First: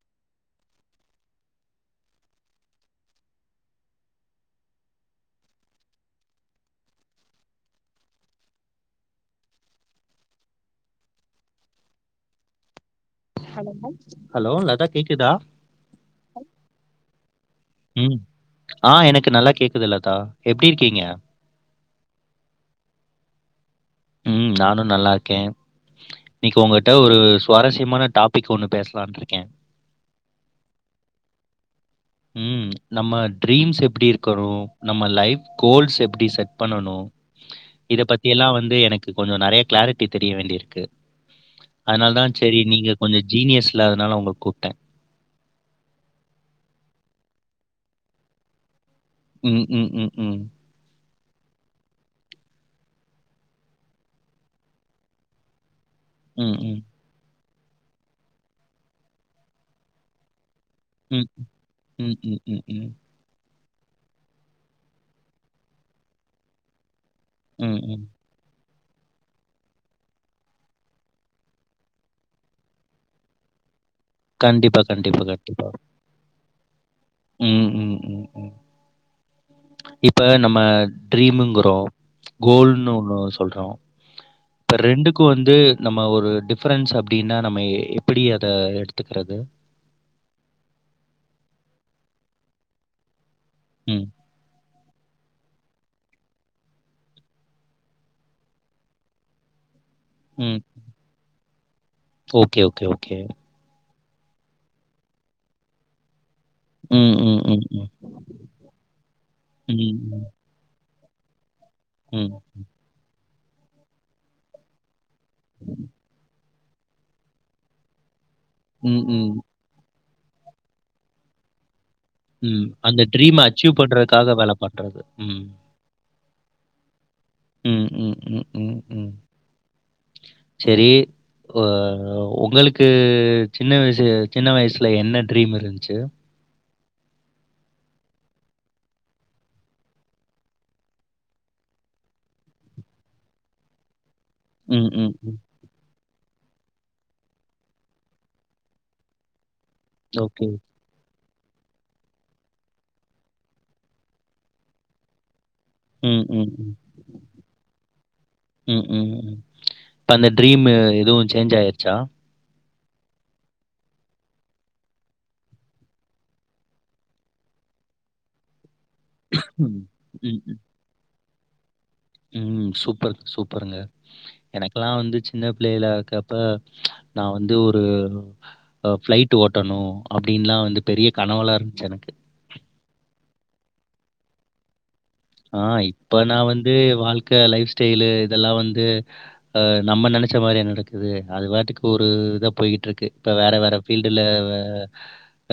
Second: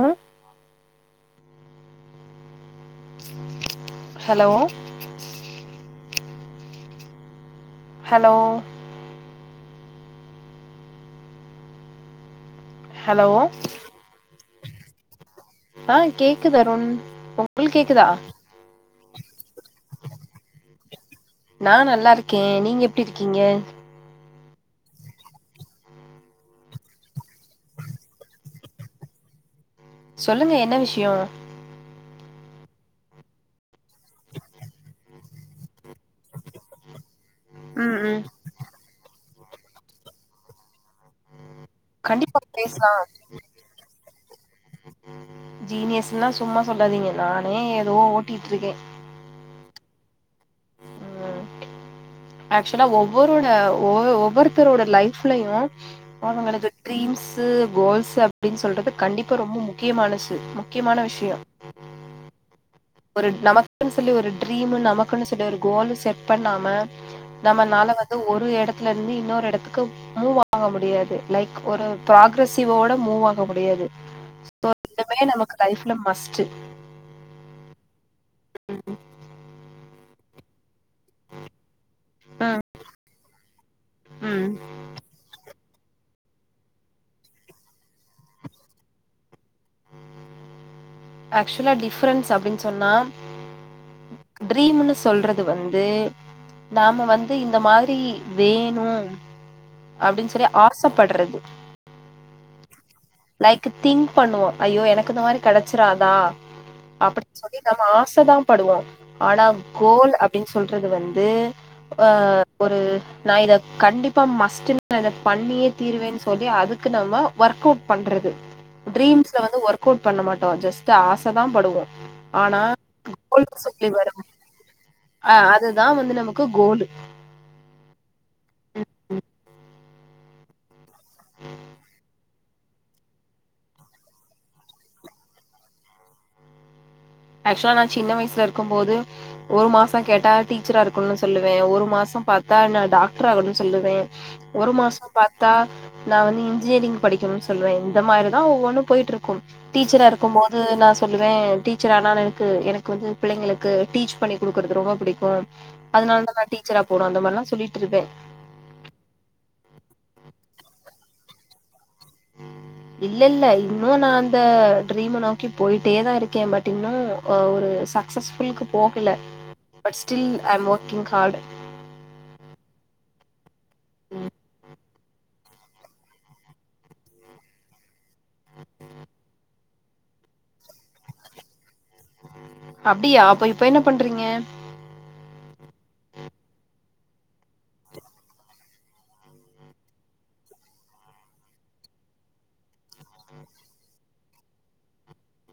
ஆ hello hello hello hello Latha கேக்குதா ஆ கேக்குது அருண் ஒ ம் ஆ எனக்கு நல்லா கேக்குது லதா எப்டி இருக்கீங்க நா நல்லாருக்கே நீங்க எப்டி இருக்கீங்க ம் நானு நல்லா இருக்கேன் இன்னிக்கு உங்கட்ட ஒரு சுவாரஸ்யமான டாபிக் ஒண்ணு பேசலான்ட்ருக்கே சொல்லுங்க என்ன விஷயம் ம் நம்ம ட்ரீம்ஸ் எப்டி இருக்கணும் நம்ம லைஃப் கோல்ஸ் எப்டி செட் பண்ணணு ம் இத ம் பத்தி எல்லா வந்து எனக்கு கொஞ்ச நறைய கிளாரிட்டி தெரிய வேண்டிருக்கு அதனால தா கண்டிப்பா சரி பேசலா நீங்க கொஞ்ச ஜீனியஸ்ல அதனால உங்கள கூப்ட்டே ஜீனியஸ்லாம் சும்மா சொல்லாதீங்க நானே ஏதோ ஓட்டிட்டுருக்கே ம் ம் ம் ம் ம் ஆக்சுவலா ஒவ்வொரோட ஒ ஒவ்வொருத்தரோட லைஃப்லயும் ம் அவங்களுக்கு ம் டரீம்ஸ் கோல்ஸ் அப்டின்னு சொல்றது கண்டிப்பா ரொம்ப முக்கியமானச்சு முக்கியமான ம் விஷயம் ம் ம் ம் ம் ஒரு நமக்ன்னு சொல்லி ஒரு ட்ரீம் நமக்ன்னு சொல்லி ஒரு கோலு செட் பண்ணாம ம் நம்மனால ம் வந்து ஒரு எடத்துல இருந்து இன்னொரு எடத்துக்கு மூவ் ஆக முடியாது லைக் ஒரு ப்ராகரசிவோட மூவ் ஆக முடியாது கண்டிப்பா ஸ்போட்ஸ்லமே கண்டிப்பா நமக்கு கண்டிப்பா லைஃப்ல மஸ்டு ம் ம் ம் ம் இப்ப நம்ம ட்ரீமுங்குறோ ம் கோல்ன்னு ஒண்ணு சொல்றோ ம் இப்ப ரெண்டுக்கு வந்து நம்ம ஒரு டிஃப்ரென்ஸ் அப்டின்னா நம்ம எப்டி அத எடுத்துக்கிறது ஆக்சுவலா டிஃரென்ஸ் அப்டின்னு சொன்னா ம், ட்ரீம்ஸ் சொல்றது வந்து நாம வந்து இந்த மாரி வேணு அப்டின்னு சொல்லி ம். ஆசப்பட்றது okay okay okay like think பண்ணுவோ ஐயோ எனக்கு இந்த மாரி கெடச்சிராதா ம், அப் ம், ம், நம்ம ம். ஆச தா படுவோ ஆனா ம், கோல் ம். அப்டின் சொல்றது வந்து ஆ ஒரு நா இத கண்டிப்பா மஸ்ட் இத பண்ணியே தீருவேன்னு சொல்லி அது அதுக்கு நாம ஒர்க் அவுட் பண்றது ம், ட்ரீம்ஸ்ல ம், வந்து ஒர்க் ஒர்க்கவுட் பண்ண மாட்டோ ஜஸ்ட் ஆச தா படுவோ ஆனா உம் அந்த ட்ரீம் கோல்னு அச்சீவ் பண்றக்காக வேல பண்றது உம் தா வந்து நமக்கு கோலு உம் உம் உம் உம் உம் சரி ஒங்களுக்கு சின்ன வயசு சின்ன வயசுல என்ன ட்ரீம் இருந்துச்சு ஆக்சுவலா நா சின்ன வயசுல இருக்கும்போது ஒரு மாச கேட்டா டீச்சரா இருக்கணும்னு சொல்லுவே ஒரு மாச பாத்தா நா டாக்டர் ஆகணு சொல்லுவே ஒரு ம், மாச ம், ம். பாத்தா நா வந்து இன்ஜினியரிங் படிக்கணும்னு சொல்லுவே இந்த மாதிரிதா ஒவ்வொன்னு போயிட்ருக் டீச்சரா இருக்கும் ஓகே. போது நா சொல்லுவே ஆனால் எனக்கு எனக்கு வந்து பிள்ளைகளுக்கு டீச் பண்ணி குடுக்குறது ரொம்ப பிடிக்கு அதனால ம், தா நா ம், ம். டீச்சரா போனும் அந்த மாரிலாம் சொல்லிட்ருப்பே ம் உம் உ உம் இப்ப அந்த ட்ரீம் எதுவு சேஞ்ச் ஆயிருச்சா இல்ல இல்ல இன்னு நா அந்த ட்ரீம நோக்கி போயிட்டே தா ருக்கே பட் இன்னு ஒரு ச சக்சஸ்ஃபுல்க்கு போகல ம். But still I'm working hard um super சூப்பர்ங்க எனக்கெல்லா வந்துச்சு சின்ன பிள்ளைல இருக்கப்ப நா வந்து ஒரு பிளைட் ஓட்டணு அப்டின்லா வந்து பெரிய கனெவெல்லா இருந்ச்சு எனக்கு அப்டியா அப்ப இப்ப என்ன பண்றீங்க ஆ இப்ப நா வந்து வாழ்க்க லைஃப் ஸ்டைலு இதெல்லா வந்து அ நம்ம நெனைச்ச மாரி யா நடக்குது அது பாட்டுக்கு ஒரு இதா போய்ட்ருக்கு இப்போ வேற வேற பீல்டுல வ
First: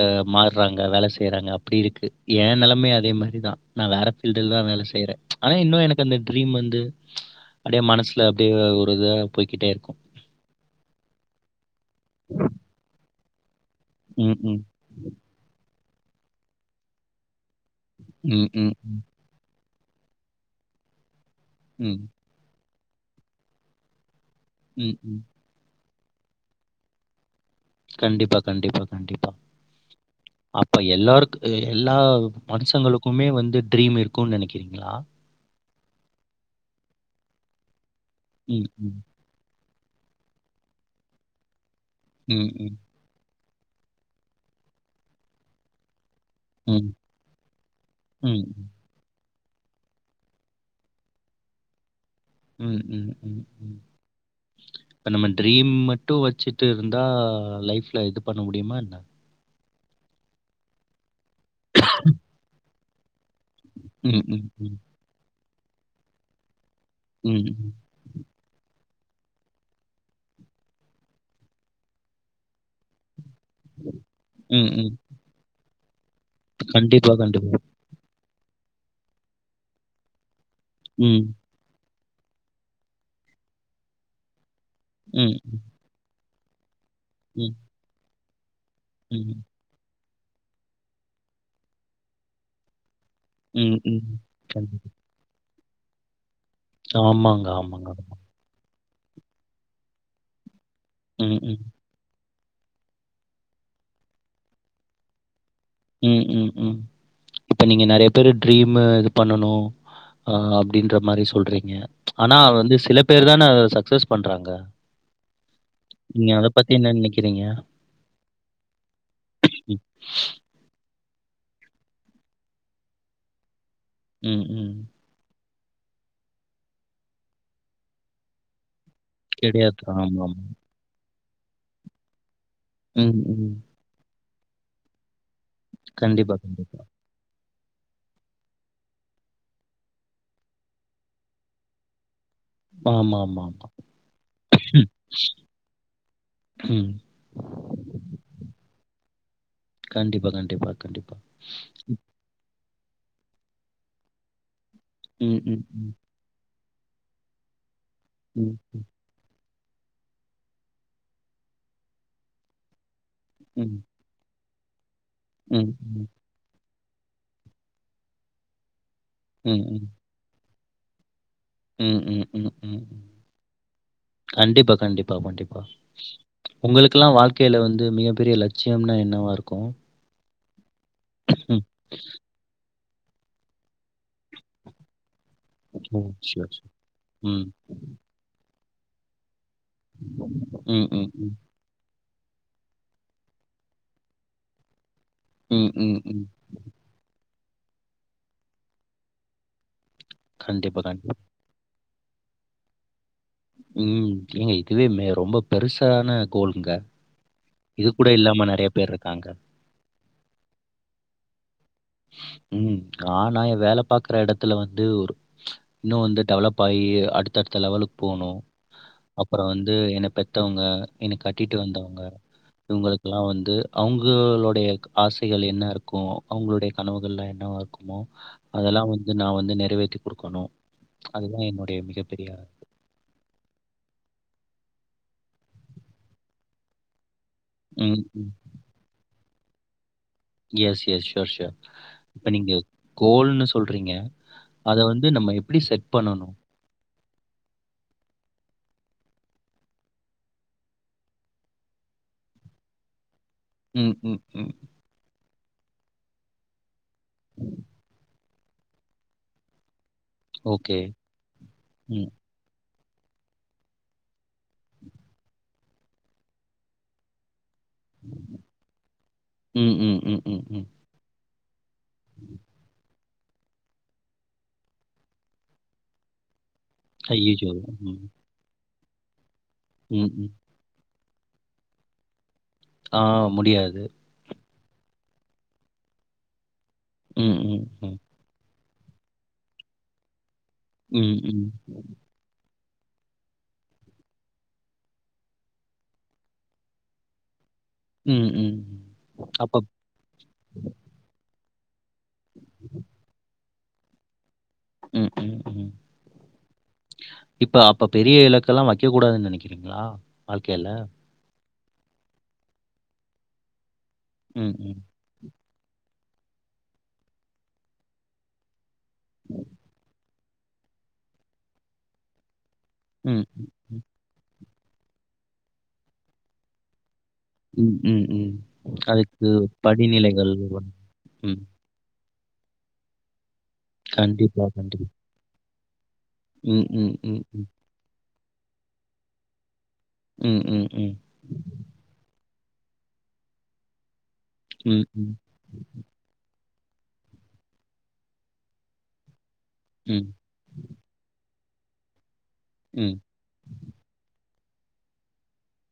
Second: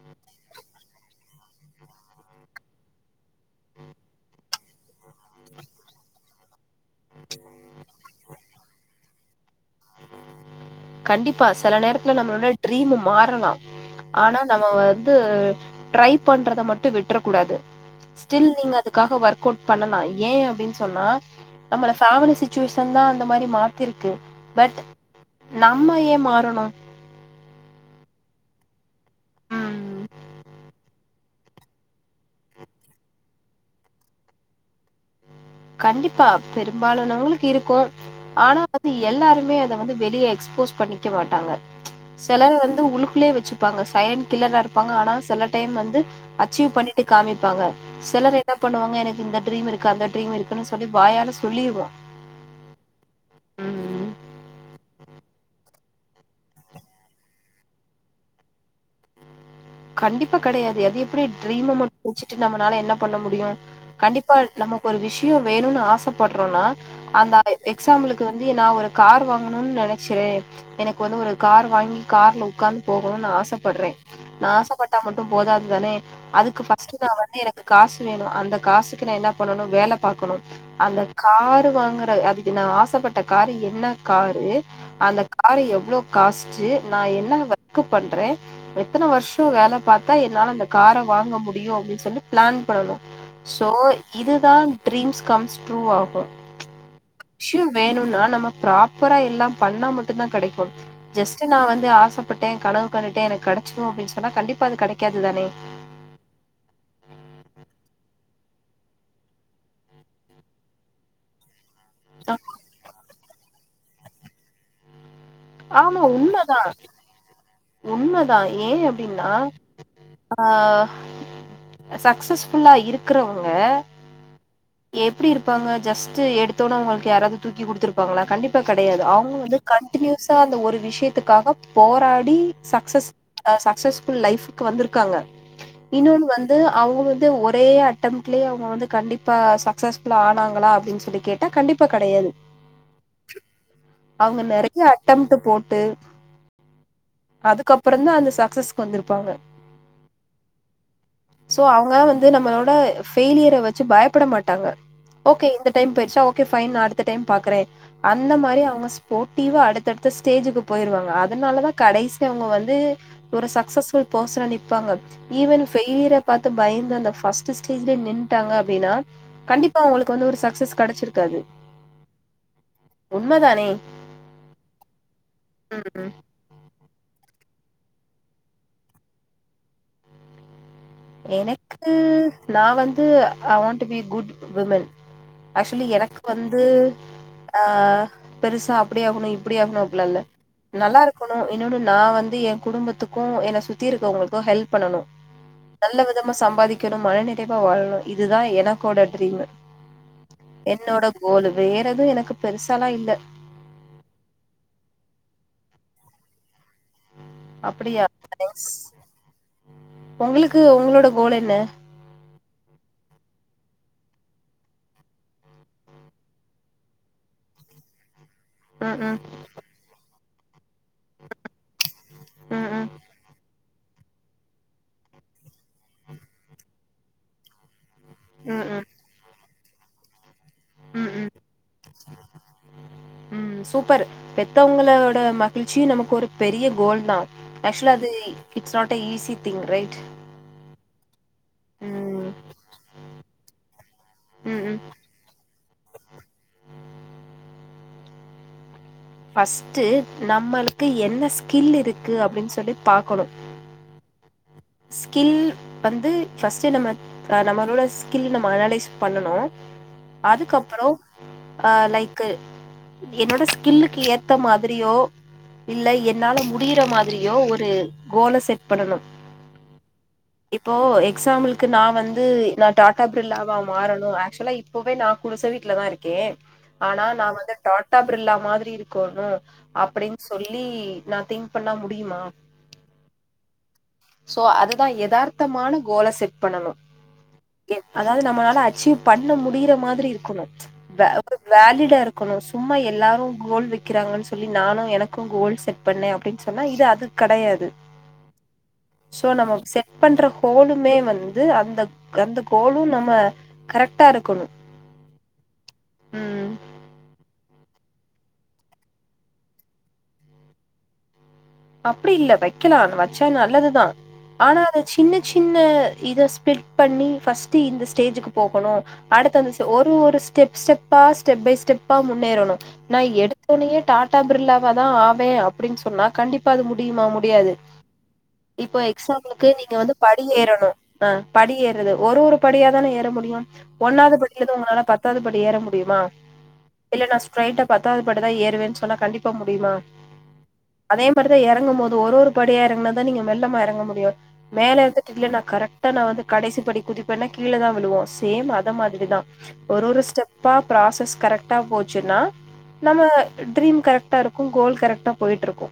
அ மாற்றாங்க வேல செய்யுறாங்க அப்டி இருக்கு ஏ நெலமயு அதே மாரிதா நா வேற ஃபீல்ட் லதா வேல செய்யறே ஆனா இன்னு எனக்கு அந்த ட்ரீம் வந்து அப்டியே மனசுல அப்டியே ஒ இதா போய்கிட்டே இருக்கு கண்டிப்பா சில நேரத்துல நம்மளோட ட்ரீமு மாறலா ம், ஆனா ம், நம்ம வந்து ட்ரை பண்றத மட்டு விட்டுறக்கூடாது ம், ஸ்டில் ம், நீங்க ம், அதுக்காக வொர்க் கோட் பண்ணலா ஏ அப்டின்னு சொன்னா நம்மள ம், ஃபேமிலி சி ஸுஸந் தா அந்த மாரி மாத்திருக்கு பட் ம் ம் நம்ம ஏ மாறணு கண்டிப்பா கண்டிப்பா கண்டிப்பா ம். அப்ப எல்லாருக்கு எல்லா மனுஷங்களுக்குமே வந்து ட்ரீம் இருக்கு நெனக்கிறீங்களா கண்டிப்பா பெரும்பாலனவங்களுக்கு இருக்கு ஆனா ம், அது ம், எல்லாருமே அ தா வந்து வெளியே எக்ஸ்போஸ் பண்ணிக்க மாட்டாங்க ம், செலர் ம், வந்து உள்ளுக்குள்ளயே வச்சு ப்பாங்க சைலன்ட் கில்லரா இருப்பாங்க ஆனா சில டைம் வந்து சிவ் ம், பண்ணிட்டு காமிப்பாங்க சிலர் ம், என்ன பண்ணுவாங்க எனக்கு இந்த டிரீம் இருக்கு அந்த டிரிம் இருக்கு ன்னு சொல்லி வாயால சொல்லிருவ ம் ம் ம் ம் இப்ப நம்ம ட்ரீம் மட்டு வச்சுட்டு இருந்தா லைஃப்ல இது பண்ண முடியுமா என்ன கண்டிப்பா கெடையாது அது எப்டி ட்ரீம மட்டு வச்சுட்டு நமளால என்ன பண்ண முடியு ம், கண்டிப்பா ம், ம், நமக்கு ஒரு விஷுயோ வேணுனு ஆசப்படுறோம்னா அந்த ம், ம், எக்ஸாம்புலுக் கு வந்து நா ஒரு கார் வாங்கணும்னு நெனச்ச எனக்கு வந்து ஒரு காரு வாங்கி கார்ல உட்காந்து போகணும்னு நா ஆசப்பட்ற நா ம், ம். ஆசப்பட்டா மட்டு போதாது தானே அதுக்கு ஃபஸ்டு நா கண்டிப்பா, வந்து கண்டிப்பா. எனக்கு காசு வேணு அந்த காசு க்கு என்ன பண்ணணு வேல பாக்கணு அந்த ம். காரு வாங்குற அது ந ஆசப்பட்ட காரு என்ன காரு அந்த ம். காரு எவ்ளோக் காஸ்ட்டு நா என்ன ம். ஒர்க்கு பண்ற எத்தன ம். வருஷோ வேல பாத்தா என்னால அந்த கார வாங்க முடியு அப்டின்னு சொல்லி பிளான் பண்ணணு சோ ம். ம். இதுதா கண்டிப்பா. ட்ரீம்ஸ் கம்ஸ் ட்ரூ ஆகு ஆமாங்க, ஷியம் ஆமாங்க, ஆமா. வேணும்னா நம்ம ப்ராப் ப்பரா எல்லா பண்ணா மட்டுதா கெடைக்கு ம். ஜஸ்ட் நா ம். வந்து ஆசப்பட்ட கனவு கண்டுட்டே எனக்கு கெட சிரு அப்டின்னு சொன்னா கண்டிா அது கெடைக்காது தானே ம் ம் ம் இப்ப நீங்க நெறைய பேரு ட்ரீமு இது பண்ணணு அ அப்டின்ற மாரி சொல்றீங்க ஆனா அத வந்து சில பேரு தான சக்சஸ் பண்றாங்க ஆமா நீங்க அத பத்தி என்ன நெனக்கிறீங்க உண்ம தா ஏன் அப்டின்னா ம். ஆ சக்சஸ்ஃபுல்லா இருக்குறவங்க ம் ம் எப்டி இருப்பாங்க ஜஸ்ட் எடுத்தோனே அவுங்களுக்கு யாராது தூக்கி குடுத்துருப்பாங்களா கண்டிப்பா கெடையாது ஆவ்ங் [inaudible] வந்து கிடையாது. கண்டினியூஸா ஆமாமா. அந்த ஒரு விஷயத் த்துக்காக போராடி சக்சஸ் ம். ஆ ம். சஸ்சஸ்ஃபுல் லைஃபுக்கு வந்திருக்காங்க இன்னொன்னு கண்டிப்பா, வந்து கண்டிப்பா. அவுங்க வந்து ஒரே அட் ட்டம்ட்லயே அவுங்க வந்து கண்டிப்பா சக்சஸ்ஃபுல்லா ஆனாங்களா அப்டின்னு சொல்லி கேட்டா கண்டிப்பா கெடையாது ஆமாமாமா. அவுங்க நெறய ம். அட்டம்ட்டு போட்டு ம் அதுகப்ற தா அந்த சக்சஸ்கு வந்துருப்பாங்க கண்டிப்பா கண்டிப்பா கண்டிப்பா இது நம்பளோட ஃபெயுலியர வச்சு பயப்பட மாட்டாங்க ம். ஓகே ம். இந்த ம். டைம் போயிரிச்ச ஓகே ஃபைன் நா அடுத்த டைம் பாகுற அந்த ம். மாரி அவுங்க சோ ஸ்போடிவ்வா அடுத்தடுத்த ஸ்டேஜுக்கு போயிருவாங்க அதனால தா கடைசிய அவுங்க வந்து ஒரு ம். சக்சஸ்ஃபுல் பர்சன நிப்பாங்க ஈவன் ம். ம். ஃபெய்லியரா பாத்து பயந்து அந்த பஃஸ்ட்டு ஸ்டேஜ்லயே நின்டாங்க அப்டின்னா ம். கண்டிப்பா ம். அவவுளுக்கு வந்து ஒரு சக்சஸ் கெடச்சிக் ம் ம் ம் ம் உண்மதானே? கண்டிப்பா கண்டிப்பா கண்டிப்பா ம். உங்களுக்கள்ள வாழ்க்கையில வந்து மிகப்பெரிய லட்சியம்னா என்னவா இருக்கு எனக்கு நா வந்து அ want to be good woman actually ஓ! எனக்கு ஷூர், வந்து ஷூர். ம். ஆ பெருசா அப்டி ஆகணு இப்டி ஆகணு இல்லல்ல ம், நல்லா ம், ம். இருக்கணு இன்னொன்னு நா வந்து எ குடும்பத்துக்கு என்ன சுத்தி இருக்கவங்களுக்கு ஹெல்ப் பண்ணனு ம், நல்ல ம், ம். விதமா சம்பாதிக்கணு மன நிறைவா வாழணு இதுதா எனக்கோட ட்ரீமு கண்டிப்பா, என்னோட கண்டிப்பா. கோல் வேற எதுவு எனக்கு பெருசாலா இல்ல ம் ஏங்க இதுவே மே ரொம்ப பெருசான கோலுங்க இது அப்படியா கூட இல்லாம நைஸ் நெறய பேர் இருக்காங்க உங்களுக்கு உங்ளோட கோல் என்ன ம் ஆனா எ வேல பாக்குற எடத்துல வந்து ஒரு இன்னு வந்து டெவலப் ஆயி அடுத்த அடுத்த லெவலுக் போணு ம் ம் அப்பற வந்து என்ன பெத்தவங்க என்ன கட்டிட்டு வந்தவங்க ம் ம் இவங்களுக்லா வந்து அவங்கோளோடைய ஆசைகள் என்ன இருக்கு அவங்களுடைய கனவுகள்லா என்னவா இருக்குமோ ம் ம் அதெல்லா வந்து நா வந்து நெறவேத்தி குடுக்கணு ம் ம் அதுதா என்னுடைய மிகப்பெரிய ம் சூப்பர் பெத்தவங்ளோட மகிழ்ச்சி நமக்கு ஒரு பெரிய கோல் தா ஆக்சுவலா ம். இது ம். It's not a easy thing right yes yes sure sure இப்ப ம் நீங்க கோல்னு சொல்றீங்க ம் அத ம் வந்து நம்ம எப்டி செட் பண்ணணு ஃபஸ்ட்டு நம்மள்க்கு என்ன ஸ்கில் இருக்கு அப்டின்னு சொல்லி பாக்கணு ம் ம் ம் ஸ்கில் வந்து ஃபர்ஸ்ட்டு நம்ம நம்மளோட ஸ் கில் நம்ம அனலைஸ் பண்ணனு ஓகே. அதுக்கப்றோ அ ம். லைக்கு என்னோட ஸ்கில்லுக்கு ஏத்த மாதிரியோ இல்ல என்னால முடியுற மாதிரியோ ஒரு கோல செட் பண்ணனும் ம் ம் ம் ம். ம். இப்போ எக்ஸாம்பிளுக்கு நா வந்து நா டாட் டா பிர்லாவா மாறணு ஆக்சுவலா இப்பவே நா குடுச வீட்ல தா இருக்கே ஆனா நா ஐய்யய்யோ! வந்து டாட்டா ம். பிர்ல்லா மாதிரி இருக்கோணு ம். அப்டின்னு ம். சொல் லி நா திங்க் பண்ணா முடியுமா ஆ முடியாது சோ அதுதா எதார்த்தமான கோல செட் பண்ணணு ம் ம் ம் அதாது நம்ளால அச்சீவ் பண்ண முடிய்ற மாதிரி இருக்கணு வே ம். வேலீடா இரு கணு சும்மா எல்லாரு கோல் வைக்கிறாங்கன் சொல்லி நானு எனக்கு கோல் செட் பண்ணே அப்டின்னு சொன்னா இது அது கெடையாது ம் ம் ம் சோ நம்ம அப்ப செ ட் பண்ற ஹோலுமே வந்து அந்த அந்த கோலு நம்ம கரெக்டா இருக்கணு ம் ம் ம் ம் இப்ப அப்ப பெரிய இலக்கெல்லா வைக்க கூடாதுன் நெனக்கிறீங்ளா வாழ்க்கைல அப்டி இல்ல வைக்கலா வச்சா நல்லதுதா ம், ஆனா ம். அத சின்ன சின்ன இத ஸ்பிலிட் பண்ணி ஃபர்ஸ்ட்டு இந்த ஸ்டேஜுக்கு போகணு அடுத் அந்த ஒரு ஒரு ஸ்டெப் ஸ்டெப்பா ஸ்டெப் பை ஸ்டெப்பா முன்னேறணு நா ம், ம், எடுத்தோனையே டாடா பிர்லாவா தா ஆவே அப்டின் சொன்னா கண்டிப் ப்ப அது முடியுமா முடியாது ம். ம், ம். இப்ப அதுக்கு எக்ஸாம்புக்கு நீங்க வந்து படி படிநிலைகள் ஏறணு வரும். ஆ ம். படி ஏறது ஒரு ஒரு படியா தானே ஏற முடியும் ஒன்னாவது படில்ல கண்டிப்பா, இருந்து உங்ளால கண்டிப்பா. பத் பத்தாது படி ஏற முடியுமா ம், ம், இல்ல நா ம், ம். ஸ்ட்ரரைட்டா பத்தாது படிதா ஏறுவே சொன்னா கண்டிப்பா முடியுமா ம் ம் ம் அதே மாரிதா இறங்கு போது ஒரு ஒரு படியா இறங்கினாதா நீங்க மெல்லமா இறங்க முடியு மேல ம், இருந்துட்டு ம், இல்லனா கரெக்டா நா வந்து கடைசி படி குதிப்பெனா கீழதா விழுவோ சேம் அத மாதிரிதா ஒரு ஒரு ம், ஸ்டெப்பா ப்ராசஸ் கரெக்டா போச்சுன்னா ம், நம்ம ட்ரீம் கரக்டா இருக்கு கோல் கரெக்டா போயிட்டு இருக்கு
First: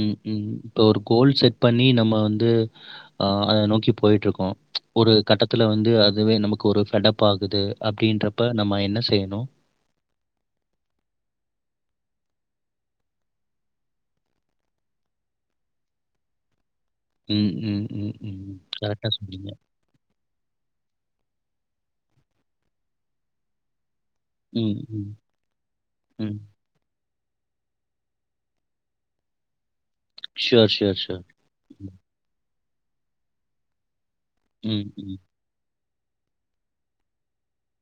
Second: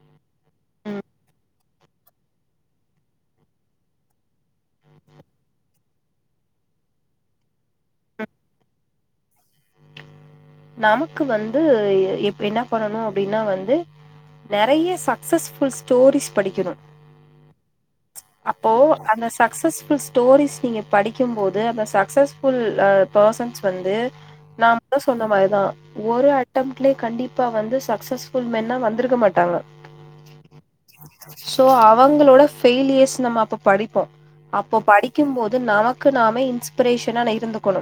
ம் ம் இப்ப ஒரு கோல் செட் பண்ணி நம்ம வந்து ஆ அத நோக்கி போயிட்ருக்கோ ஒரு கட்டத்துல வந்து அதுவே நமக்கு ஒரு ஃபெடப் ஆகுது அப்டின்றப்ப நம்ம என்ன செய்ணு நமக்கு வந்து எப்டி எனா பண்ணணு அப்டின்னா வந்து நெறைய சக்சஸ்ஃபுல் ஸ்டோரிஸ் படிக்கணு ம், ம், ம், ம். அப்போ கரெக்ட்டா அந்த சொன்னீங்க. சக்சஸ்ஃபுல் ஸ்டோரிஸ் நீங்க படிக்கும்போது அந்த சக்சஸ்ஃபுல் பர்சன்ஸ் வந்து நான் ம் மொத ம், சொன்ன மாரிதா ஒரு ம். அ ட்டம்லேயே கண்டிப்பா வந்து சக்சஸ்ல் ஃபுல் மென்னா வந்துருக்க மாட்டாங்க சோர் சோர் சோர் சோ அவங்களோட ஃபெயலியர்ஸ் நம்ம அப்ப படிப்போ அப்போ ம், ம். படிக்கும்போது நமக் கு நாமே இன்ஸ்பிரேஷனா இருந்துக்கணு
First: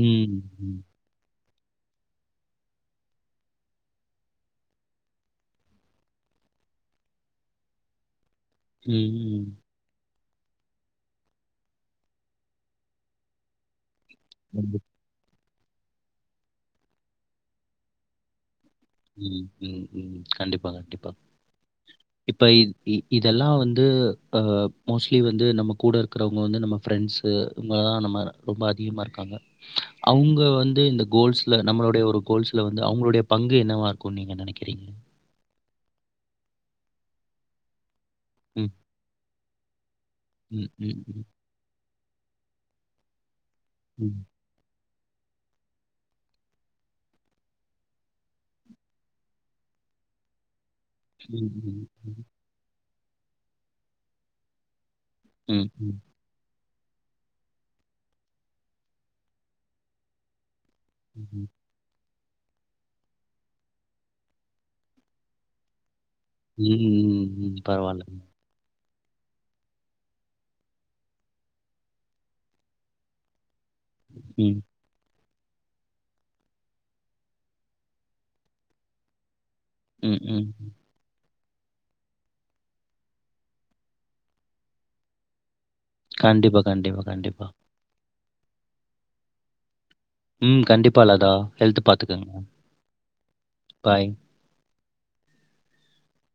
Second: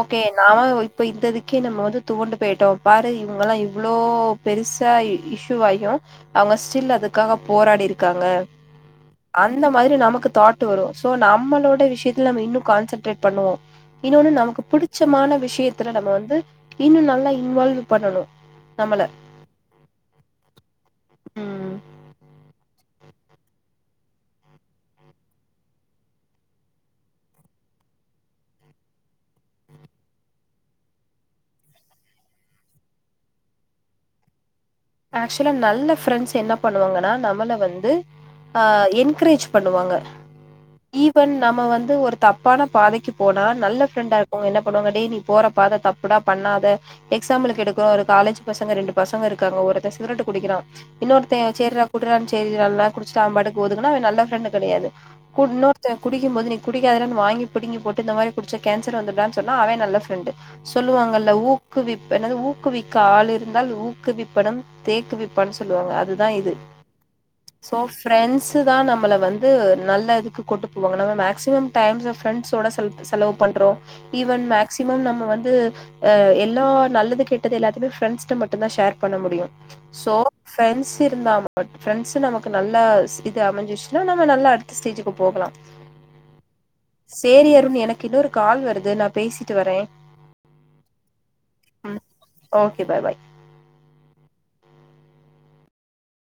ஓகே நாம ம். இப்ப இந்ததுக் கே நம்ம வந்து துவண்டு போயிட்டோ பாரு இவுங்க எல்லா இவ்ளோ பெருசா இஷயூ ஆயு அங்க ஸ்டில் அதுக்காக போராடி இருக்காங்க ம். அந்த மாரி நமக்கு தாட் வரு சோ நம்மளோட விஷயத்துல நம்ம இன்னு கான்சன்ட்ரேட் பண்ணுவோ இன்னொன்னு நமக்கு ம். புடிச்சமான விஷயத்துல நம்ம வந்து இன்னு நல்லா இன்வால்வ் பண்ணணு நம்மள ம் ம் ம் கண்டிப்பா கண்டிப்பா இப்போ இ இதெல்லா வந்து மோஸ்ட்லி வந்து நம்ம கூட இருக்கிறவங்க வந்து நம்ம ஃப்ரெண்ட்ஸு இவுங்கதா நம்ம ரொம்ப அதிகமா இருக்காங்க அவுங்க வந்து இந்த கோல்ஸ்ல நம்மளுடைய ஒரு கோல்ஸ்ல வந்து அவுங்களுடைய பங் கு என்னவா இருக்குனு நீங்க நெனைக்கிறீங்க ஆக்சுவலா நல்ல ஃப்ரெண்ட்ஸ் என்ன பண்ணுவாங்கன்னா நம்மள வந்து ஆ ம். என்கரேஜ் பண்ணுவாங்க ம். ம். ம். ஈவன் நம்ம வந்து ஒரு தப்பான பாதைக்கு போனா நல்ல ஃப்ரெண்டா ம். இருக்கவங்க என்ன பண்ணுவாங்க டே நீ போற பாத தப்புடா பண்ணாத எக்ஸாமம்பிளுக்கு எடுக்குறோ ஒரு காலேஜ் பசங்க ரெண்டு பசங்க இருக்காங்க ஒரு சிகரெட் குடிக்கிறா இன்னொருத்த ம். சேரிடி குடிறான்னு சேரி குடிக்குறால குடிச்சிட்டு அவ பாடுக்கு ஒதுங்குனா அவ நல்லா ஃப்ரெண்டு கிடையாது ம். இன்னொருத்த ம். குடிக் கும் போது நீ குடிக்காததுனு வாங்கி புடுங்கி போட்டு இந்த மாரி குடிச்ச கேன்சர் வந்துடுடா சொன்னா அவ நல்ல ஃப்ரெண்டு சொல்லுவாங்கல்ல ம். ஊக்குவிப் ஊக்குவிக்க ஆள் இருந்தால் ஊக்குவிப்பனம் தேக்கு விப்பான்னு சொல்லுவாங்க அதுதா இது ம். ம். ம். சோ பரவால்ல. ஃப்ரெண்ஸ் சு தா நம்மள வந்து நல்ல இதுக்கு கொட்டு போவாங்க நம்ம மேக்சிமம் டைம்ஸ்ச ஃப்ரெண்ட்ஸோட செல செலவு பண்றோ ஈவன் ம். மேக் சிமம் நம்ம வந்து எல்லா நல்லது கேட்டது எல்லாத்தயுமே ஃப்ரெண்ட்ஸிட்ட மட்டுதா ஷேர் பண்ண முடியு சோ ம். ம். பிரண்ட்ஸ் இருந்தாம பட் ஃப்ரெண்ட்ஸ் நமக்கு நல்லா இது அமைஞ்சிச்சுன்னா நம்ம நல்லா அடுத்த ஸ்டேஜுக்கு போகலா கண்டிப்பா, கண்டிப்பா, கண்டிப்பா. சேரி அருண் எனக்கு இன்னொரு கால் வருது நா பேசிட்டு வரே ம் கண்டிப்பா லதா ஹெல்து ம் பாத்துக்கங்க ஓகே பாய் பாய் பாய்